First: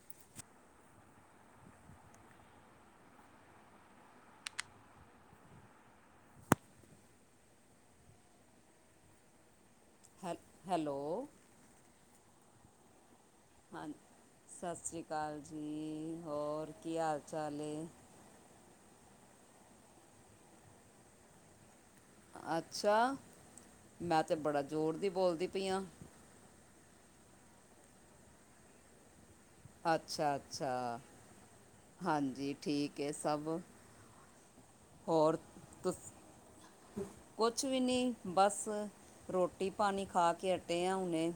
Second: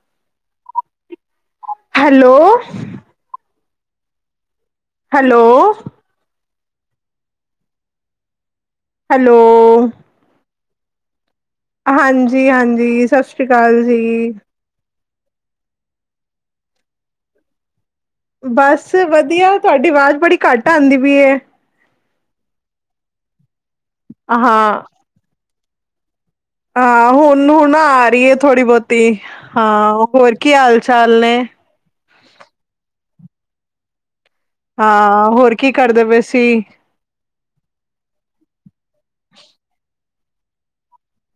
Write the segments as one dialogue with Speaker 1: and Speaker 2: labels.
Speaker 1: [inaudible]
Speaker 2: Hello. Hello. Hello.
Speaker 1: Hello hello.
Speaker 2: ਹਾਂਜੀ-ਹਾਂਜੀ, ਸਤਿ ਸ਼੍ਰੀ ਅਕਾਲ ਜੀ।
Speaker 1: ਸਸ੍ਰੀ ਕਾਲ ਜੀ ਹੋਰ ਕੀ ਹਾਲ ਚਾਲ ਏ?
Speaker 2: ਬਸ ਵਧੀਆ, ਥੋਡੀ ਵਾਜ਼ ਬੜੀ ਘੱਟ ਆਂਦੀ ਪਈਏ।
Speaker 1: ਅੱਛਾ, ਮੈਂ ਤਾਂ ਬੜਾ
Speaker 2: ਹਾਂ,
Speaker 1: ਜ਼ੋਰ ਦੀ ਬੋਲਦੀ ਪਈ ਆਂ।
Speaker 2: ਹਾਂ, ਹੁਨ ਹੁਨ ਆ ਰੀਏ ਥੋੜ੍ਹੀ ਬੋਤੀ ਹਾਂ, ਹੋਰ ਕੀ ਹਾਲ ਚਾਲ ਨੇ?
Speaker 1: ਹੰਜੀ, ਠੀਕ ਏ ਸਭ।
Speaker 2: ਹਾਂ, ਹੋਰ ਕੀ ਕਰਦੇ ਪਏ ਸੀਂ?
Speaker 1: ਕੁਛ ਵੀ ਨੀਂ ਬਸ, ਰੋਟੀ-ਪਾਣੀ ਖਾ ਕੇ ਹਟੇ ਆ ਹੁਨੇਈ।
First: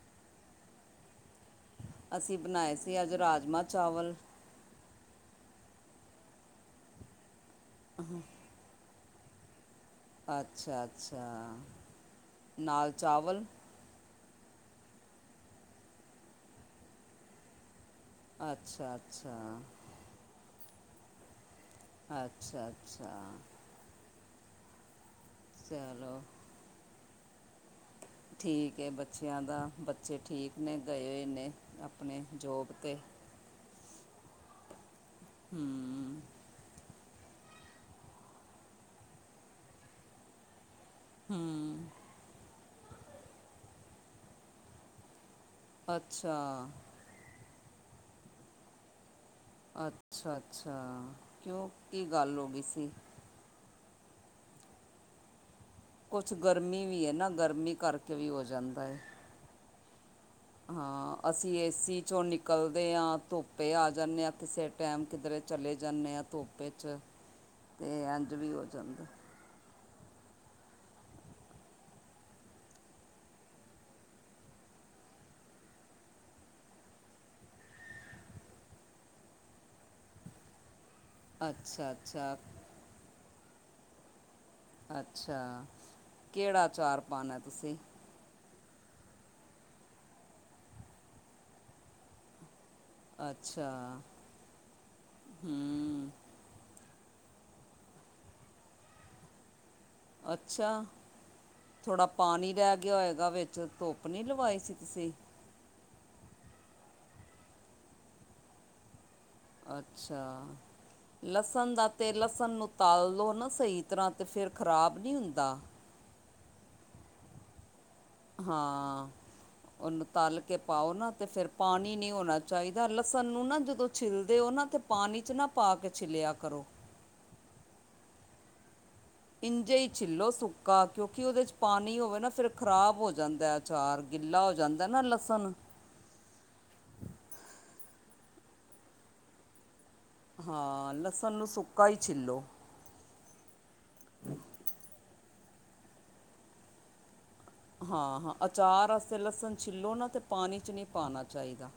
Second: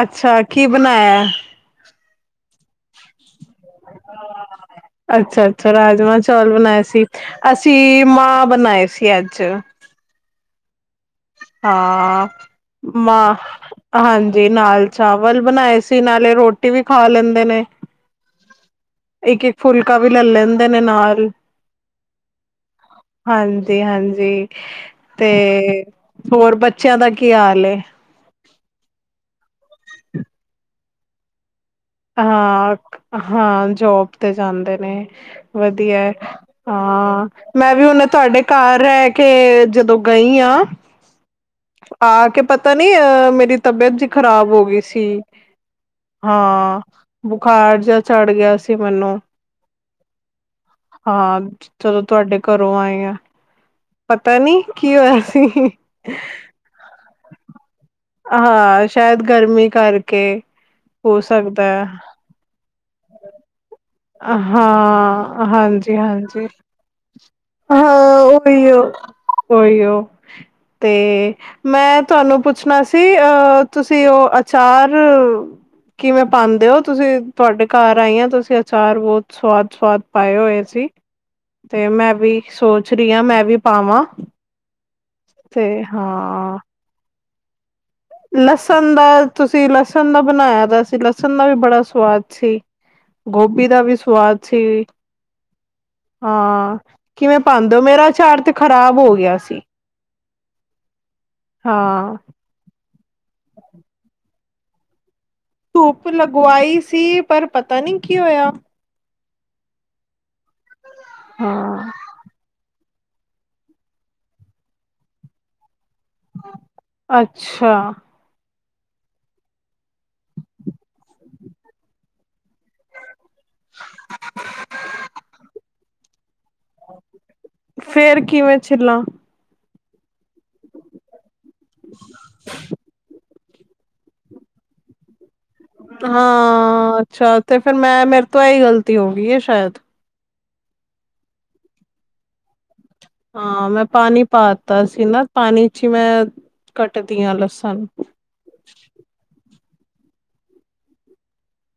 Speaker 2: ਅੱਛਾ, ਕੀ ਬਣਾਇਆ?
Speaker 1: ਅਸੀਂ ਬਨਾਏ ਸੀ, ਅੱਜ ਰਾਜਮਾਂ-ਚਾਵਲ।
Speaker 2: ਅੱਛਾ-ਅੱਛਾ, ਰਾਜਮਾਂ ਚੌਲ ਬਨਾਏ ਸੀ, ਅਸੀਂ ਮਾਂ ਬਨਾਏ ਸੀ ਅੱਜ।
Speaker 1: ਅੱਛਾ-ਅੱਛਾ,
Speaker 2: ਹਾਂ।
Speaker 1: ਨਾਲ
Speaker 2: ਮਾਂ
Speaker 1: ਚਾਵਲ?
Speaker 2: ਹਾਂਜੀ, ਨਾਲ ਚਾਵਲ ਬਨਾਏ ਸੀ, ਨਾਲੇ ਰੋਟੀ ਵੀ ਖਾ ਲੈਂਦੇ ਨੇ।
Speaker 1: ਅੱਛਾ-ਅੱਛਾ।
Speaker 2: ਲਕਾ ਵੀ ਲੈ ਲੈਂਦੇ ਨੇ ਨਾਲ।
Speaker 1: ਅੱਛਾ-ਅੱਛਾ।
Speaker 2: ਜੀ ਹਾਂਜੀ, ਤੇ
Speaker 1: ਚਲੋ
Speaker 2: ਹੋਰ ਬੱਚਿਆਂ ਦਾ ਕੀ ਹਾਲ ਏ?
Speaker 1: ਠੀਕ ਐ ਬੱਚਿਆਂ ਦਾ, ਬੱਚੇ ਠੀਕ, ਨੇ ਗਏ ਹੋਏ ਨੇ। ਆਪਣੇ ਜੋਬ 'ਤੇ
Speaker 2: ਹਾਂ-ਹਾਂ, ਜੋਬ ਤੇ ਜਾਂਦੇ ਨੇ ਵਧੀਆ।
Speaker 1: ਹੂੰ
Speaker 2: ਹਾਂ, ਮੈਂ ਵੀ ਹੁਨੇ ਤੁਆਡੇ ਘਰ ਰੈ ਕੇ ਜਦੋਂ ਗਈ ਆਂ
Speaker 1: ਹੁੰ।
Speaker 2: ਆਕੇ ਪਤਾ ਨੀ ਅਹ ਮੇਰੀ ਤਬੀਅਤ ਜਿ ਖ਼ਰਾਬ ਹੋ ਗਈ ਸੀ।
Speaker 1: ਅੱਛਾ
Speaker 2: ਹਾਂ, ਬੁਖਾਰ ਜੇਯਾ ਚੜ੍ਹ ਗਿਆ ਸੀ ਮੈਨੂੰ।
Speaker 1: ਅੱਛਾ ਅੱਛਾ
Speaker 2: ਹਾਂ,
Speaker 1: ਕਿਉਂ
Speaker 2: ਜਦੋ
Speaker 1: ਕੀ ਗੱਲ
Speaker 2: ਤੁਆਡੇ
Speaker 1: ਹੋ ਗਈ
Speaker 2: ਘਰੋਂ
Speaker 1: ਸੀ
Speaker 2: ਆਏ ਆ ਪਤਾ ਨੀਂ, ਕੀ ਹੋਇਆ ਸੀ?
Speaker 1: ਕੌਛ ਗਰਮੀ ਵੀ ਐ ਨਾ, ਗਰਮੀ ਕਰਕੇ ਵੀ ਹੋ ਜਾਂਦਾ
Speaker 2: ਹਾਂ
Speaker 1: ਏ
Speaker 2: ਸ਼ਾਇਦ ਗਰਮੀ ਕਰਕੇ
Speaker 1: ਹਾਂ,
Speaker 2: ਹੋ
Speaker 1: ਅਸੀਂ
Speaker 2: ਸਕਦਾ ਹੈ
Speaker 1: ਏਸੀ ਚੋਂ ਨਿਕ ਨਿਕਲਦੇ ਆ, ਧੁੱਪੇ ਆ ਜਾਂਨੇ ਹਾਂ, ਕਿਸੇ ਟਾਈਮ ਕਿਧਰੇ
Speaker 2: ਹਾਂ
Speaker 1: ਚਲੇ
Speaker 2: ਹਾਂਜੀ
Speaker 1: ਜਾਂਨੇ ਆ,
Speaker 2: ਹਾਂਜੀ
Speaker 1: ਧੂਪ ਹੀ ਚ ਤੇ, ਇੰਜ ਵੀ ਹੋ ਜਾਂਦਾ।
Speaker 2: ਉਹੀ ਉ ਤੇ ਮੈਂ ਤੁਹਾਨੂੰ ਪੁੱਛਣਾ ਸੀ, ਅਹ ਤੁਸੀਂ ਉ ਅਚਾਰ ਕਿਵੇਂ ਪਾਉਂਦੇ ਹੋ? ਤੁਸੀਂ, ਤੁਹਾਡੇ ਘਰ ਆਈ ਆ ਤੁਸੀਂ ਅਚਾਰ ਬਹੁਤ ਸਵਾਦ-ਸਵਾਦ ਪਾਏ ਹੋਏ ਸੀ, ਤੇ
Speaker 1: ਅੱਛਾ
Speaker 2: ਮੈਂ
Speaker 1: ਅੱਛਾ
Speaker 2: ਵੀ ਸੋਚ ਰੀ ਆ ਮੈ ਵੀ ਪਾਵਾ।
Speaker 1: ਅੱਛਾ, ਕਿਹੜਾ ਅਚਾਰ ਪਾਨਾ ਤੁਸੀਂ?
Speaker 2: ਲਸਣ ਦਾ, ਤੁਸੀਂ ਲਸਣ ਦਾ ਬਣਾਇਆ ਦਾ ਸੀ, ਲਸਣ ਦਾ ਵੀ ਬੜਾ ਸਵਾਦ ਸੀ। ਗੋਭੀ
Speaker 1: ਅੱਛਾ
Speaker 2: ਦਾ ਵੀ ਸਵਾਦ ਸੀ।
Speaker 1: ਹੂੰ
Speaker 2: ਹਾਂ, ਕਿਵੇਂ ਪਾਉਂਦੇ ਹੋ? ਮੇਰਾ ਅਚਾਰ ਤੇ ਖ਼ਰਾਬ ਹੋ ਗਿਆ ਸੀ।
Speaker 1: ਅੱਛਾ, ਥੋੜਾ
Speaker 2: ਹਾਂ
Speaker 1: ਪਾਣੀ ਰਹਿ ਗਿ ਗਿਆ ਹੋਏਗਾ ਵਿੱਚ, ਧੁੱਪ ਨੀ ਲਵਾਈ ਸੀ ਤੁਸੀਂ?
Speaker 2: ਧੂੱਪ ਲਗਵਾਈ ਸੀ, ਪਰ ਪਤਾ ਨੀ ਕੀ ਹੋਇਆ।
Speaker 1: ਅੱਛਾ, ਲਸਣ ਦਾ
Speaker 2: ਹਾਂ
Speaker 1: ਤੇ ਲਸਣ ਨੂੰ ਤਲ ਲਉ, ਨਾ ਸਹੀ ਤਰ੍ਹਾਂ ਤੇ ਫਿਰ ਖ਼ਰਾਬ ਨਹੀਂ ਹੁੰਦਾ।
Speaker 2: ਅੱਛਾ!
Speaker 1: ਹਾਂ। ਉਹਨੂੰ ਤਲ ਕੇ ਪਾਓ ਨਾ, ਤੇ ਫਿਰ ਪਾਣੀ ਨੀ ਹੋਣਾ ਚਾਹੀਦਾ, ਲਸਣ ਨੂੰ ਨਾ ਜਦੋਂ ਛਿੱਲਦੇ ਹੋ, ਨਾ ਤੇ ਪਾਣੀ ਚ ਨਾ ਪਾ ਕੇ ਛਿੱਲਿਆ ਕਰੋ।
Speaker 2: ਫੇਰ ਕਿਵੇਂ ਛਿੱਲਾਂ?
Speaker 1: ਇੰਝੇ ਹੀ ਛਿੱਲੋ ਸੁੱਕਾ ਕਿਉਂਕਿ ਉਹਦੇ ਚ ਪਾਣੀ ਹੋਵੇ ਨਾ, ਫਿਰ ਖ਼ਰਾਬ ਹੋ ਜਾਂਦਾ ਅਚਾਰ, ਗਿੱਲਾ ਹੋ ਜਾਂਦਾ ਨਾ ਲਸਣ
Speaker 2: ਹਾਂ ਅੱਛਾ, ਤੇ ਫਿਰ ਮੈਂ ਮੇਰੇ ਤੋਂ ਏਹੀ ਗ਼ਲਤੀ ਹੋ ਗਈ, ਸ਼ਾਇਦ
Speaker 1: ਹਾਂ, ਲਸਣ ਨੂੰ ਸੁਕਾ ਹੀ ਛਿੱਲੋ।
Speaker 2: ਹਾਂ, ਮੈਂ ਪਾਣੀ ਪਾਤਾ ਸੀ ਨਾ ਪਾਣੀ ਚ ਹੀ ਮੈਂ ਕੱਟਦੀ ਹਾਂ ਲੱਸਣ।
Speaker 1: ਹਾਂ-ਹਾਂ, ਅਚਾਰ ਵਸਤੇ ਲਸਣ ਛਿੱਲੋ ਨਾ, ਤੇ ਪਾਣੀ ਚ ਨੀ ਪਾਉਣਾ ਚਾਹੀਦਾ।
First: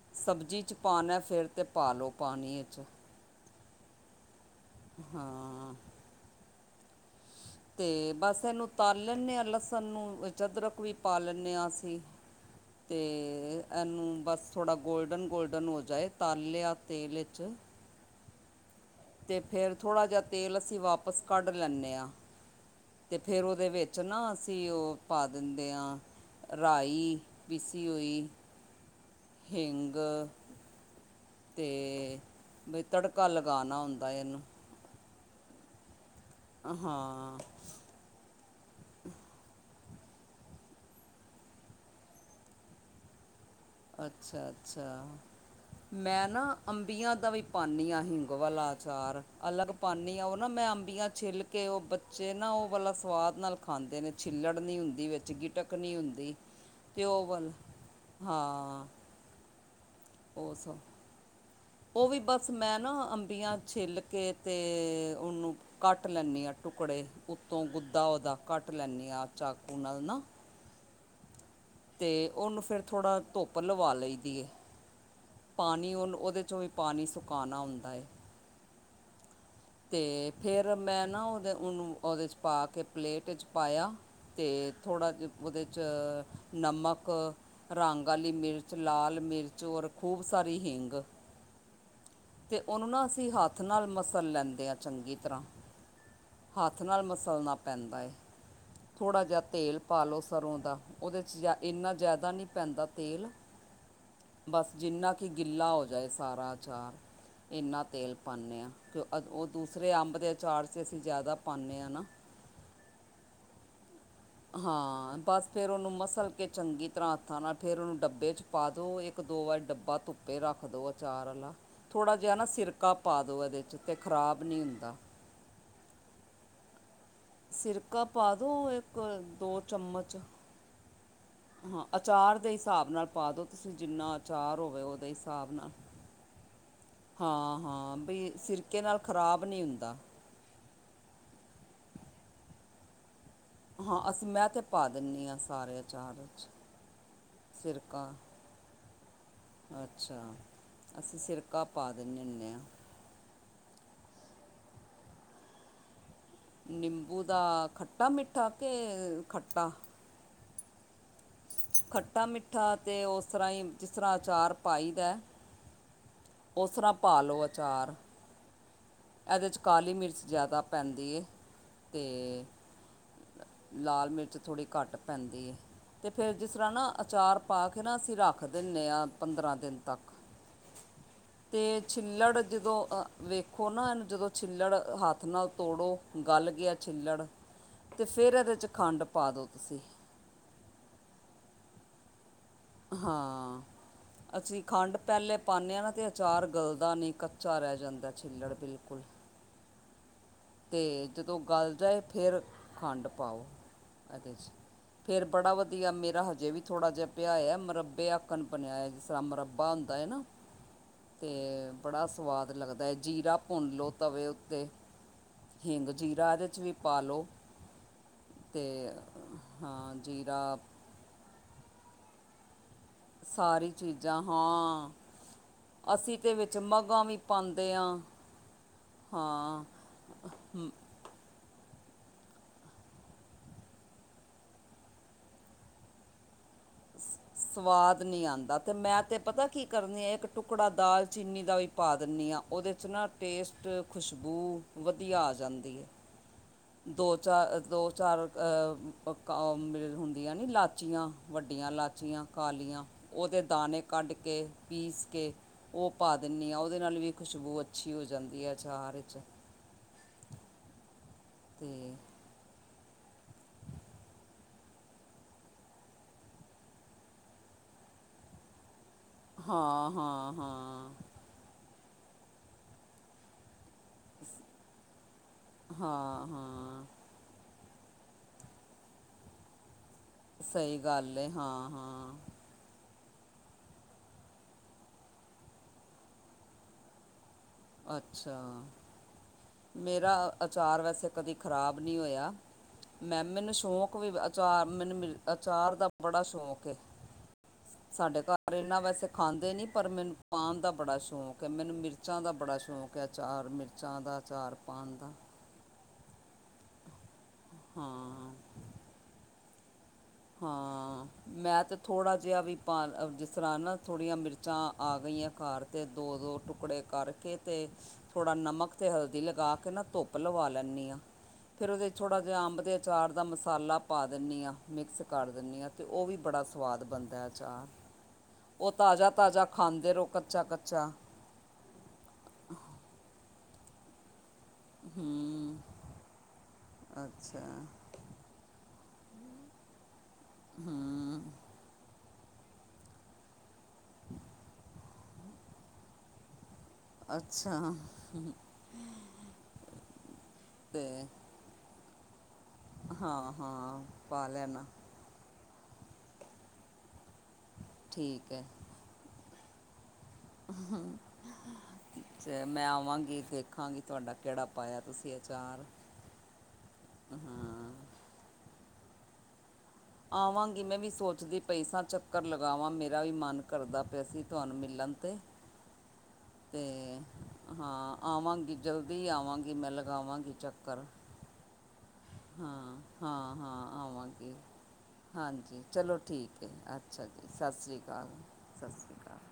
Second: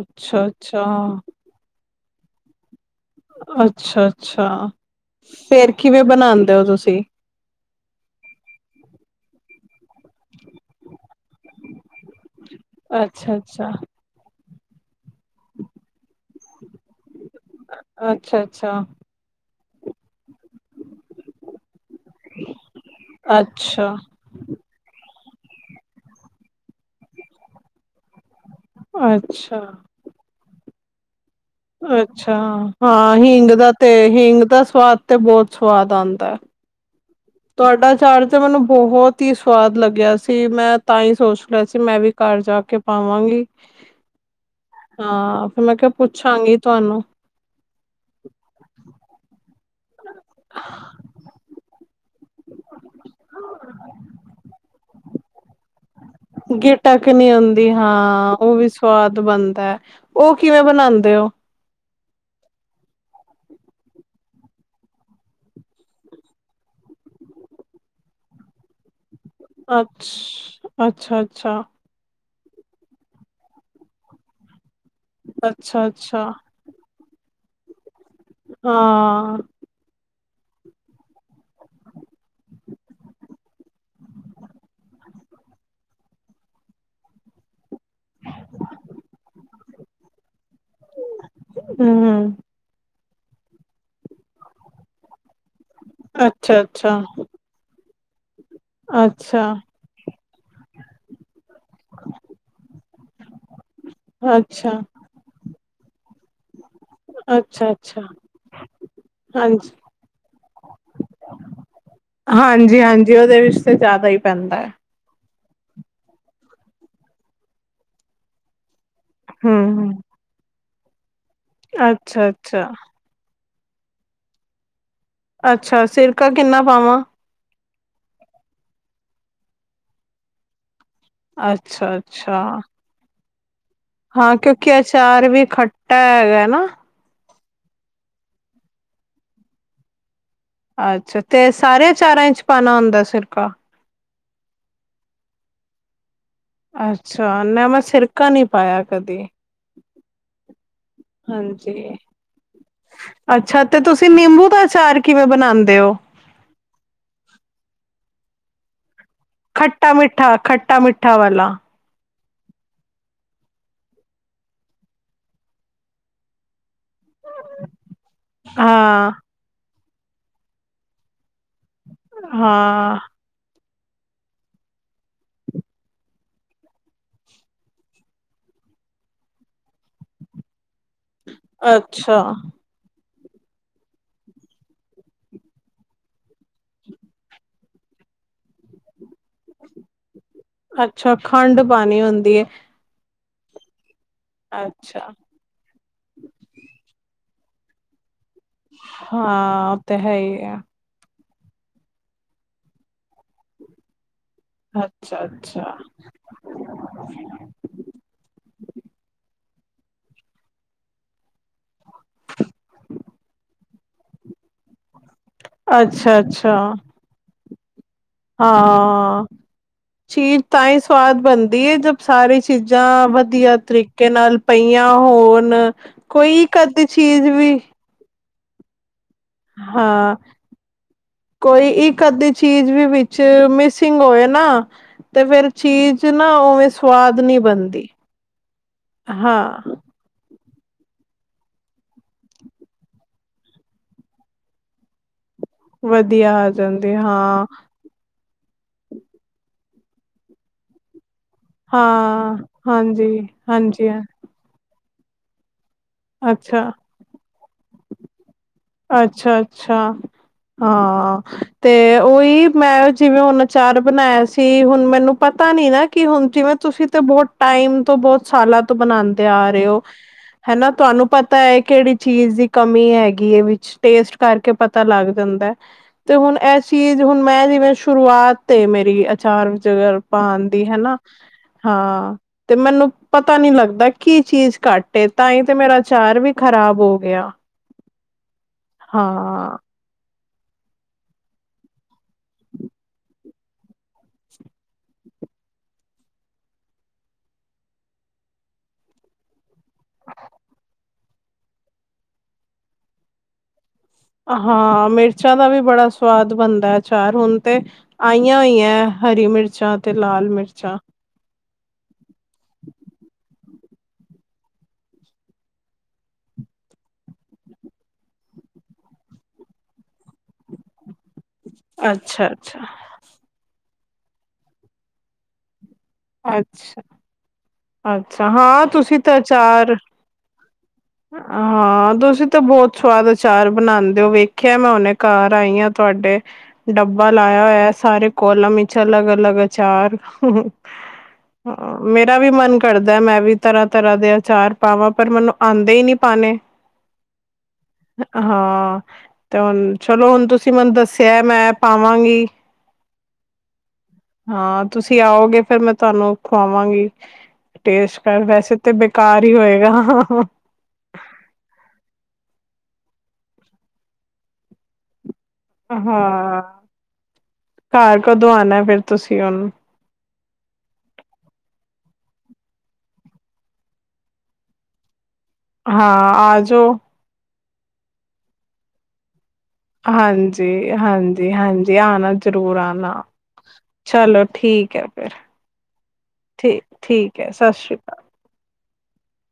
Speaker 2: ਅੱਛਾ
Speaker 1: ਸਬਜ਼ੀ ਚ
Speaker 2: ਅੱਛਾ
Speaker 1: ਪਾਉਣਾ ਫਿਰ ਤੇ ਪਾ ਲਓ ਪਾਣੀ ਇ ਚ।
Speaker 2: ਅੱਛਾ-ਅੱਛਾ, ਫੇਰ
Speaker 1: ਹਾਂ
Speaker 2: ਕਿਵੇਂ ਬਣਾਉਂਦੇ ਹੋ ਤੁਸੀਂ?
Speaker 1: ਤੇ ਬਸ ਇਹਨੂੰ ਤਲ ਲੈਂਦੇ ਹਾਂ ਲਸਣ ਨੂੰ, ਅਦਰਕ ਵੀ ਪਾ ਲੈਂਦੇ ਹਾਂ, ਅਸੀਂ। [inaudible] ਤੇ
Speaker 2: ਅੱਛਾ ਅੱਛਾ
Speaker 1: ਇਹਨੂੰ ਬਸ ਥੋੜ੍ਹਾ ਗੋਲਡਨ-ਗੋਲਡਨ ਹੋ ਜਾਏ, ਤਲ ਲਿਆ ਤੇਲ ਇਚ
Speaker 2: ਅੱਛਾ-ਅੱਛਾ।
Speaker 1: ਤੇ ਫਿਰ ਥੋੜ੍ਹਾ ਜਿਹਾ ਤੇਲ ਅਸੀਂ ਵਾਪਸ ਕੱਢ ਲੈਂਦੇ ਹਾਂ। ਤੇ ਫਿਰ ਉਹਦੇ
Speaker 2: ਅੱਛਾ
Speaker 1: ਵਿੱਚ ਨਾ ਅਸੀਂ ਉਹ ਪਾ ਦਿੰਦੇ ਹਾਂ, ਰਾਈ ਪੀਸੀ ਹੋਈ।
Speaker 2: [inaudible]
Speaker 1: ਹਿੰਗ। ਅਤੇ
Speaker 2: ਅੱਛਾ!
Speaker 1: ਬਈ
Speaker 2: ਹਾਂ,
Speaker 1: ਤੜਕਾ
Speaker 2: ਹਿੰਗ ਦਾ
Speaker 1: ਲਗਾਉਣਾ
Speaker 2: ਤੇ
Speaker 1: ਹੁੰਦਾ ਇਹਨੂੰ
Speaker 2: ਹਿੰਗ ਦਾ ਸਵਾਦ ਤੇ ਬਹੁਤ ਸਵਾਦ ਆਂਦਾ।
Speaker 1: ਅ ਹਾਂ।
Speaker 2: ਤੁਹਾਡਾ ਅਚਾਰ ਮੈਨੂੰ ਬਹੁਤ ਹੀ ਸਵਾਦ ਲੱਗਿਆ ਸੀ, ਮੈਂ ਤਾਂ ਹੀ ਸੋਚ ਲਿਆ ਸੀ ਮੈਂ ਵੀ ਘਰ ਜਾ ਕੇ ਪਾਵਾਂਗੀ।
Speaker 1: ਅੱਛਾ-ਅੱਛਾ,
Speaker 2: ਹਾਂ ਫਿਰ ਕਿਹਾ
Speaker 1: ਮੈਂ ਨਾ
Speaker 2: ਪੁੱਛਾਂਗੀ ਤੁਹਾਨੂੰ
Speaker 1: ਅੰਬੀਆਂ ਦਾ ਵੀ ਪਾਨੀ ਹਾਂ ਹਿੰਗ ਵਾਲਾ ਅਚਾਰ, ਅਲੱਗ ਪਾਨੀ ਹ ਉਹ ਨਾ ਮੈਂ ਅੰਬੀਆਂ ਛਿੱਲ ਕੇ ਉਹ ਜੇ ਨਾ ਉਹ ਵਾਲਾ ਸਵਾਦ ਨਾਲ ਖਾਂਦੇ ਨੇ ਛਿੱਲੜ ਨਹੀਂ ਹੁੰਦਾ ਵਿੱਚ ਗਿਟਕ ਨਹੀਂ ਹੁੰਦੀ। ਅਤੇ
Speaker 2: ਗਿਟਕ
Speaker 1: ਉਹ
Speaker 2: ਨੀ
Speaker 1: ਵਾਲਾ
Speaker 2: ਆਦੀ ਹਾਂ ਉਹ ਵੀ
Speaker 1: ਹਾਂ
Speaker 2: ਸਵਾਦ ਬਣਦਾ ਉਹ ਕਿਵੇਂ ਬਣਾਉਂਦੇ।
Speaker 1: ਉਹ ਵੀ ਬਸ ਮੈਂ ਨਾ ਅੰਬੀਆਂ ਛਿੱਲ ਕੇ ਅਤੇ ਉਹਨੂੰ ਕੱਟ ਲੈਂਦੀ ਹਾਂ ਟੁਕੜੇ ਉੱਤੋਂ ਗੁੱਦਾ ਉਹਦਾ ਕੱਟ ਲੈਂਦੀ ਹਾਂ। ਚਾਕੂ ਨਾਲ
Speaker 2: ਅੱਛ
Speaker 1: ਨਾ
Speaker 2: ਅੱਛਾ ਅੱਛਾ।
Speaker 1: ਅਤੇ ਉਹਨੂੰ ਫਿਰ ਥੋੜ੍ਹਾ ਧੁੱਪ ਲਵਾ ਲਈਦੀ ਹੈ।
Speaker 2: ਅੱਛਾ
Speaker 1: ਪਾਣੀ ਉਹਨੂੰ
Speaker 2: ਅੱਛਾ
Speaker 1: ਉਹਦੇ 'ਚੋਂ ਵੀ ਪਾਣੀ ਸੁਕਾਉਣਾ ਹੁੰਦਾ।
Speaker 2: ਹਾਂ
Speaker 1: ਅਤੇ ਫਿਰ ਮੈਂ ਨਾ ਉਹਦੇ ਉਹਨੂੰ ਉਹਦੇ'ਚ ਪਾ ਕੇ ਪਲੇਟ ਪਾਇਆ। ਅਤੇ ਥੋੜ੍ਹਾ ਜਹੇ ਉਹਦੇ 'ਚ ਨਮਕ ਰੰਗ ਵਾਲੀ ਮਿਰਚ, ਲਾਲ ਮਿਰਚ, ਔਰ ਖੂਬ ਸਾਰੀ ਹਿੰਗ।
Speaker 2: ਹੂੰ ਹੂੰ
Speaker 1: ਅਤੇ ਉਹਨੂੰ ਨਾ ਅਸੀਂ ਹੱਥ ਨਾਲ ਮਸਲ ਲੈਂਦੇ ਹਾਂ ਚੰਗੀ ਤਰ੍ਹਾਂ
Speaker 2: ਅੱਛਾ
Speaker 1: ਹੱਥ
Speaker 2: ਅੱਛਾ
Speaker 1: ਨਾਲ ਮਸਲਣਾ ਪੈਂਦਾ ਹੈ ਥੋੜ੍ਹਾ ਜਿਹਾ
Speaker 2: ਅੱਛਾ
Speaker 1: ਤੇਲ ਪਾ ਲਓ ਸਰੋਂ ਦਾ ਉਹਦੇ 'ਚ ਜਾ ਇੰਨਾ ਜ਼ਿਆਦਾ ਨਹੀਂ ਪੈਂਦਾ ਤੇਲ।
Speaker 2: ਅੱਛਾ
Speaker 1: ਬਸ ਜਿੰਨਾ ਕਿ ਗਿੱਲਾ ਹੋ ਜਾਏ ਸਾਰਾ ਅਚਾਰ
Speaker 2: ਅੱਛਾ
Speaker 1: ਇੰਨਾ
Speaker 2: ਅੱਛਾ
Speaker 1: ਤੇਲ ਪਾਉਂਦੇ ਹਾਂ ਕਿ ਉਹ
Speaker 2: ਹਾਂਜੀ
Speaker 1: ਦੂਸਰੇ ਅੰਬ ਦੇ ਅਚਾਰ 'ਚ ਅਸੀਂ ਜ਼ਿਆਦਾ ਪਾਉਂਦੇ ਹਾਂ ਨਾ
Speaker 2: ਹਾਂਜੀ ਹਾਂਜੀ ਉਹਦੇ ਵਿੱਚ ਤੇ ਜ਼ਿਆਦਾ ਹੀ ਪੈਂਦਾ। ਹੈ
Speaker 1: ਹਾਂ ਬਸ ਫਿਰ ਉਹਨੂੰ ਮਸਲ ਕੇ ਚੰਗੀ ਤਰ੍ਹਾਂ ਹੱਥਾਂ ਨਾਲ਼ ਫਿਰ ਉਹਨੂੰ ਡੱਬੇ 'ਚ ਪਾ ਦਿਉ ਇੱਕ ਦੋ ਵਾਰ
Speaker 2: ਹੂੰ
Speaker 1: ਡੱਬਾ ਧੁੱਪ ਧੁਪੇ ਦਿਉ ਅਚਾਰ ਵਾਲਾ ਥੋੜ੍ਹਾ ਜਿਹਾ ਨਾ
Speaker 2: ਅੱਛਾ-ਅੱਛਾ,
Speaker 1: ਸਿਰਕਾ ਪਾ ਦਿਉ ਇਹਦੇ 'ਚ ਅਤੇ ਖਰਾਬ ਨਹੀਂ ਹੁੰਦਾ।
Speaker 2: ਅੱਛਾ ਸਿਰਕਾ ਕਿੰਨਾ ਪਾਵਾਂ।
Speaker 1: ਸਿਰਕਾ ਪਾ ਦਿਉ ਇੱਕ ਦੋ ਚਮਚ। ਹਾਂ
Speaker 2: ਅੱਛਾ ਅੱਛਾ।
Speaker 1: ਅਚਾਰ ਦੇ ਹਿਸਾਬ ਨਾਲ ਪਾ ਦੋ ਤੁਸੀਂ ਜਿੰਨਾ
Speaker 2: ਹਾਂ
Speaker 1: ਅਚਾਰ
Speaker 2: ਕਿਉਂਕਿ
Speaker 1: ਹੋਵੇ ਉਹਦੇ
Speaker 2: ਅਚਾਰ ਵੀ
Speaker 1: ਹਿਸਾਬ ਨਾਲ
Speaker 2: ਖੱਟਾ ਹੈਗਾ ਹੈ ਨਾ
Speaker 1: ਹਾਂ ਹਾਂ ਬਈ ਸਿਰਕੇ ਨਾਲ ਖ਼ਰਾਬ ਨਹੀਂ ਹੁੰਦਾ।
Speaker 2: ਅੱਛਾ ਤੇ ਸਾਰਿਆਂ ਅਚਾਰਾਂ ਵਿਚ ਪਾਉਣਾ ਹੁੰਦਾ ਸਿਰਕਾ।
Speaker 1: ਹਾਂ ਅਸੀਂ ਮੈਂ ਤੇ ਪਾ ਦਿੰਦੀ ਹਾਂ ਸਾਰੇ ਅਚਾਰ ਵਿੱਚ।
Speaker 2: ਅੱਛਾ ਨਾ ਮੈਂ ਸਿਰਕਾ ਨਹੀਂ ਪਾਇਆ ਕਦੀ।
Speaker 1: ਅੱਛਾ ਅਸੀਂ ਸਿਰਕਾ ਪਾ
Speaker 2: ਹਾਂਜੀ
Speaker 1: ਦਿੰਦੇ ਹੁੰਦੇ ਹਾਂ।
Speaker 2: ਅੱਛਾ ਤੇ ਤੁਸੀਂ ਨਿੰਬੂ ਦਾ ਅਚਾਰ ਕਿਵੇਂ ਬਣਾਉਂਦੇ ਹੋ।
Speaker 1: ਨਿੰਬੂ ਦਾ ਖੱਟਾ ਮਿੱਠਾ ਕੇ ਖ
Speaker 2: ਖੱਟਾ ਮਿੱਠਾ ਖੱਟਾ ਮਿੱਠਾ ਵਾਲਾ।
Speaker 1: ਖੱਟਾ ਮਿੱਠਾ ਅਤੇ ਉਸ ਤਰ੍ਹਾਂ ਹੀ ਜਿਸ ਤਰ੍ਹਾਂ ਅਚਾਰ ਪਾਈ ਦਾ ਉਸ ਤਰ੍ਹਾਂ ਪਾ ਲੋ ਆਚਾਰ।
Speaker 2: ਹਾਂ
Speaker 1: ਇਹਦੇ 'ਚ ਕਾਲੀ ਮਿਰਚ ਜ਼ਿਆਦਾ ਪੈਂਦੀ ਹੈ। ਅਤੇ
Speaker 2: ਹਾਂ
Speaker 1: ਲਾਲ ਮਿਰਚ ਥੋੜ੍ਹੀ ਘੱਟ ਪੈਂਦੀ ਹੈ। ਤੇ ਫਿਰ ਜਿਸ ਤਰ੍ਹਾਂ ਨਾ ਅਚਾਰ ਪਾ ਕੇ ਨਾ ਅਸੀਂ ਰੱਖ ਦਿੰਦੇ ਹਾਂ ਪੰਦਰਾਂ ਦਿਨ ਤੱਕ ਤੇ ਛਿੱਲੜ
Speaker 2: ਅੱਛਾ-ਅੱਛਾ
Speaker 1: ਜਦੋਂ ਅਹ ਵੇਖੋ ਨਾ ਇਹਨੂੰ ਜਦੋਂ ਛਿੱਲੜ ਹੱਥ ਨਾਲ ਤੋੜੋ ਗਲ ਗਿਆ ਛਿੱਲੜ ਤੇ ਫਿਰ ਇਹਦੇ 'ਚ ਖੰਡ ਪਾ ਦਿਉ ਤੁਸੀਂ
Speaker 2: ਅੱਛਾ ਖੰਡ ਪਾਣੀ ਹੁੰਦੀ ਏ।
Speaker 1: ਹਾਂ ਅਸੀਂ ਖੰਡ
Speaker 2: ਅੱਛਾ
Speaker 1: ਪੈਲੇ ਪਾਨੇ ਆ ਨਾ ਤੇ ਅਚਾਰ ਗਲਦਾ ਨੀ ਕੱਚਾ ਰੈ ਜਾਂਦੈ ਛਿੱਲੜ ਬਿਲਕੁੱਲ।
Speaker 2: ਹਾਂ ਓ ਤੇ ਹੈ ਈ ਐ।
Speaker 1: ਤੇ ਜਦੋਂ ਗਲ ਜਾਏ ਫਿਰ ਖੰਡ ਪਾਓ ਏਦੇ ਚ। ਫੇਰ ਬੜਾ
Speaker 2: ਅੱਛਾ-ਅੱਛਾ,
Speaker 1: ਵਧੀਆ ਮੇਰਾ ਹਜੇ ਵੀ ਥੋੜਾ ਜਾ ਪਿਆ ਆ ਮੁਰੱਬੇ ਅ ਕਣਪਨਿਆਇ ਜਿਸ ਤਰ ਮਰੱਬਾ ਹੁੰਦਾ ਐ ਨਾ। ਤੇ ਬੜਾ ਸਵਾਦ ਲੱਗਦੈ ਜੀਰਾ ਭੁੰਨ ਲਓ ਤਵੇ ਉੱਤੇ। ਹਿੰਗ ਜੀਰਾ ਏਦੇ
Speaker 2: ਅੱਛਾ-ਅੱਛਾ
Speaker 1: ਚ ਵੀ ਪਾਲੋ।
Speaker 2: ਹਾਂ ਚੀਜ਼
Speaker 1: ਜੀਰਾ
Speaker 2: ਤਾਂ ਈ ਸਵਾਦ ਬਣਦੀ ਏ ਜ ਸਾਰੀ ਚੀਜ਼ਾਂ ਵਧੀਆ
Speaker 1: ਸਾਰੀ
Speaker 2: ਤਰੀਕੇ
Speaker 1: ਚੀਜ਼ਾਂ
Speaker 2: ਨਾਲ ਪਈਆਂ ਹੋਣ ਕੋਈ
Speaker 1: ਚ
Speaker 2: ਇੱਕ ਅੱਧੀ
Speaker 1: ਮਗਾਂ ਵੀ
Speaker 2: ਚੀਜ਼
Speaker 1: ਪਾਂਦੇ ਆ ਹਾਂ
Speaker 2: ਹਾਂ
Speaker 1: ਮ
Speaker 2: ਕੋਈ ਇੱਕ ਅੱਧੀ ਚੀਜ਼ ਵੀ ਵਿੱਚ ਮਿਸਿੰਗ ਹੋਏ ਨਾ ਤੇ ਫੇਰ ਚੀਜ਼ ਨਾ ਓਵੇਂ
Speaker 1: ਸ ਸਵਾਦ ਨੀ ਆਂਦਾ ਤੇ ਮੈਂ ਤੇ ਪਤਾ ਕੀ
Speaker 2: ਹਾਂ
Speaker 1: ਕਰਨੀ ਆ ਇਕ ਟੁਕੜਾ ਦਾਲ ਚੀਨੀ ਦਾ ਵੀ ਪਾ ਦਿੰਨੀ ਆ ਓਦੇ ਚ ਨਾ ਟੇਸਟ, ਖੁਸ਼ਬੂ ਵਧੀਆ ਆ ਜਾਂ
Speaker 2: ਵਧੀਆ। ਜਾਂਦੀ
Speaker 1: ਦੋ
Speaker 2: ਹਾਂ
Speaker 1: ਚਾਰ ਦੋ ਚਾਰ ਅ ਕ ਮ ਹੁੰਦੀਆਂ ਨੀ ਲਾਚੀਆਂ। ਵੱਡੀਆਂ ਲਾਚੀਆਂ
Speaker 2: ਹਾਂ
Speaker 1: ਕਾਲੀਆਂ ਓਦੇ ਦਾਣੇ
Speaker 2: ਹਾਂਜੀ-ਹਾਂਜੀ
Speaker 1: ਕੱਢ ਕੇ ਪੀਸ ਕੇ ਓ ਪਾ ਦਿੰਨੀ ਆ
Speaker 2: ਅੱਛਾ
Speaker 1: ਓਦੇ ਨਾਲ ਵੀ ਖੁਸ਼ਬੂ ਅੱਛੀ ਹੋ ਜਾਂਦੀ ਐ।
Speaker 2: ਅੱਛਾ-ਅੱਛਾ ਹਾਂ ਤੇ ਓਈ ਮੈਂ ਜਿਵੇਂ ਹੁਣ ਅਚਾਰ ਬਣਾਇਆ ਸੀ ਹੁਣ ਮੈਨੂੰ ਪਤਾ ਨੀ ਨਾ ਕੀ ਹੁਣ ਜਿਵੇਂ ਤੁਸੀਂ ਤੇ ਬੋ ਟਾਈਮ ਤੋਂ ਬੋਤ ਸਾਲਾਂ ਤੋਂ ਬਣਾਂਦੇ ਆ ਰੇ ਓ
Speaker 1: ਹਾਂ ਹਾਂ
Speaker 2: ਹੈਨਾ
Speaker 1: ਹਾਂ
Speaker 2: ਤੁਹਾਨੂੰ ਪ ਤਾ ਏ ਕੇੜੀ ਚੀਜ਼ ਦੀ ਕਮੀ ਹੈਗੀ ਐ ਵੀ ਟੇਸਟ ਕਰਕੇ ਪਤਾ ਲੱਗ ਜਾਂਦੈ ਤੇ
Speaker 1: ਹਾਂ
Speaker 2: ਹੁਣ ਏਸ
Speaker 1: ਹਾਂ
Speaker 2: ਚੀਜ਼ ਹੁਣ ਮੈਂ ਜਿਵੇਂ ਸ਼ੁਰੂਆਤ ਏ ਤੇ ਮੇਰੀ ਅਚਾਰ [unintelligible] ਪਾਣ ਦੀ
Speaker 1: ਸਹੀ
Speaker 2: ਹਨਾ
Speaker 1: ਗੱਲ ਹੈ
Speaker 2: ਹਾਂ। ਤੇ ਮੈਨੂੰ ਪਤਾ ਨੀ ਲੱਗਦਾ ਕੀ ਚੀਜ਼ ਘੱਟ ਏ ਤਾਂ ਈ ਤੇ ਮੇਰਾ ਅਚਾਰ ਵੀ ਖ਼ਰਾਬ ਹੋ ਗਿਆ।
Speaker 1: ਅੱਛਾ।
Speaker 2: ਹਾਂ।
Speaker 1: ਮੇਰਾ ਆਚਾਰ ਵੈਸੇ ਕਦੀ ਖ਼ਰਾਬ ਨੀ ਹੋਇਆ। ਮੈਮ ਮੈਨੂੰ ਸ਼ੌਕ ਵੀ ਅਚਾਰ ਮੈਨੂੰ ਮਿਲ ਅਚਾਰ ਦਾ ਬੜਾ ਸ਼ੌਕ ਏ। ਸਾਡੇ ਘਰ ਇਨਾ ਵੈਸੇ ਖਾਂਦੇ ਨੀ ਪਰ ਮੈਨੂੰ ਪਾਣ ਦਾ ਬੜਾ ਸ਼ੌਕ ਐ ਮੈਨੂੰ ਮਿਰਚਾਂ ਦਾ ਬੜਾ ਸ਼ੌਕ ਐ ਅਚਾਰ ਮਿਰ
Speaker 2: ਹਾਂ ਮਿਰਚਾਂ ਦਾ ਵੀ ਬੜਾ ਸਵਾਦ ਬਣਦਾ ਅਚਾਰ ਹੁਣ ਤੇ
Speaker 1: ਹਾਂ
Speaker 2: ਆਈਆਂ ਹੋਈਐ ਹਰੀ ਮਿਰਚਾਂ ਤੇ ਲਾਲ ਮਿਰਚਾਂ।
Speaker 1: ਹਾਂ। ਮੈਂ ਤੇ ਥੋੜ੍ਹਾ ਜਿਆ ਵੀ ਪਾ ਜਿਸ ਤਰ੍ਹਾਂ ਨਾ ਥੋੜ੍ਹੀਆਂ ਮਿਰਚਾਂ ਆ ਗਈਆਂ ਕਾਰ ਤੇ ਦੋ-ਦੋ ਟੁਕੜੇ ਕਰਕੇ ਤੇ ਥੋੜ੍ਹਾ ਨਮਕ ਤੇ ਹਲਦੀ ਲਗਾ ਕੇ ਨਾ ਧੁੱਪ ਲਵਾ ਲੈਂਨੀ ਆ। ਫੇਰ ਉਦੇ ਚ ਥੋੜ੍ਹਾ
Speaker 2: ਅੱਛਾ
Speaker 1: ਜਾ
Speaker 2: ਅੱਛਾ।
Speaker 1: ਅੰਬ ਦੇ ਅਚਾਰ ਦਾ ਮਸਾਲਾ ਪਾ ਦਿੰਨੀ ਆ ਮਿਕਸ ਕਰ ਦਿੰਨੀ ਆ। ਅਤੇ ਉ ਵੀ ਬੜਾ
Speaker 2: ਅੱਛਾ
Speaker 1: ਸਵਾਦ ਬਣਦੈ ਅਚਾਰ।
Speaker 2: ਅੱਛਾ ਹਾਂ
Speaker 1: ਓ
Speaker 2: ਤੁਸੀਂ ਤਾਂ
Speaker 1: ਤਾਜ਼ਾ-ਤਾਜ਼ਾ
Speaker 2: ਅਚਾਰ
Speaker 1: ਖਾਂਦੇ ਰਓ ਕੱਚਾ-ਕੱਚਾ।
Speaker 2: ਹਾਂ ਤੁਸੀਂ ਤਾਂ ਬੋਤ ਸਵਾਦ ਅਚਾਰ ਬਣਾਂਦੇ ਓ ਵੇ ਖਿਆ ਮੈਂ ਹੁਨੇ ਘਰ
Speaker 1: ਹੂੰ
Speaker 2: ਆਈ ਆ ਤੁਹਾਡੇ ਡੱਬਾ ਲਾਇਆ
Speaker 1: ਅੱਛਾ
Speaker 2: ਹੋਇਆ ਸਾਰੇ ਕੋਲਮ ਵਿੱਚ ਅਲੱਗ ਅਲਗ ਅਚਾਰ,
Speaker 1: ਹੂੰ
Speaker 2: ਮੈਂ ਮੇਰਾ ਵੀ ਮਨ ਕਰਦਾ ਮੈਂ ਵੀ ਤਰ੍ਹਾਂ ਤਰ੍ਹਾਂ ਦੇ ਆਚਾਰ ਪਾਵਾਂ, ਪਰ ਮੈਨੂੰ ਆਉਂਦੇ ਹੀ ਨਹੀਂ ਪਾਣੇ।
Speaker 1: ਅੱਛਾ
Speaker 2: ਹਾਂ, ਤੇ ਹੁਣ ਚਲੋ ਹੁਣ ਤੁਸੀਂ ਮੈਨੂੰ
Speaker 1: ਤੇ
Speaker 2: ਦੱਸਿਆ ਮੈਂ ਪਾਵਾਂਗੀ।
Speaker 1: ਹਾਂ ਹਾਂ ਪਾ ਲੈਣਾ।
Speaker 2: ਹਾਂ ਤੁਸੀਂ ਆਓਗੇ, ਫੇਰ ਮੈਂ ਤੁਹਾਨੂੰ ਖਵਾਵਾਂਗੀ ਟੇਸਟ ਕਰ
Speaker 1: ਠੀਕ ਹੈ
Speaker 2: ਵੈਸੇ ਤੇ ਘਾਰ ਹੀ ਹੋਏਗਾ।
Speaker 1: ਹੂ ਤੇ ਮੈਂ ਆਵਾਂਗੀ ਦੇਖਾਂਗੀ ਤੁਹਾਡਾ ਕਿਹੜਾ ਪਾਇਆ ਤੁਸੀਂ ਅਚਾਰ।
Speaker 2: ਹਾਂ
Speaker 1: ਹਾਂ
Speaker 2: ਘਰ ਕਦੋਂ ਆਉਣਾ ਫਿਰ ਤੁਸੀਂ ਉਹਨੂੰ।
Speaker 1: ਆਵਾਂਗੀ ਮੈਂ ਵੀ ਸੋਚਦੀ ਪਈ ਸਾਂ, ਚੱਕਰ ਲਗਾਵਾਂ ਮੇਰਾ ਵੀ ਮਨ ਕਰਦਾ ਪਿਆ ਅਸੀਂ ਤੁਹਾਨੂੰ ਮਿਲਣ ਤੇ,
Speaker 2: ਹਾਂ ਆ ਜਾਓ
Speaker 1: ਤੇ ਹਾਂ ਆਵਾਂਗੀ ਜਲਦੀ ਆਵਾਂਗੀ ਮੈਂ ਲਗਾਵਾਂਗੀ
Speaker 2: ਹਾਂਜੀ
Speaker 1: ਚੱਕਰ
Speaker 2: ਹਾਂਜੀ ਹਾਂਜੀ ਆਣਾ ਜ਼ਰੂਰ
Speaker 1: ਹਾਂ
Speaker 2: ਆਣਾ
Speaker 1: ਹਾਂ ਹਾਂ
Speaker 2: ਚਲੋ ਠੀਕ
Speaker 1: ਆਵਾਂਗੇ
Speaker 2: ਠੀਕ ਐ ਫਿਰ
Speaker 1: ਹਾਂਜੀ ਚਲੋ ਠੀਕ ਹੈ ਅੱਛਾ ਜੀ ਸਤਿ ਸ਼੍ਰੀ ਅਕਾਲ ਸਤਿ ਸ਼੍ਰੀ ਅਕਾਲ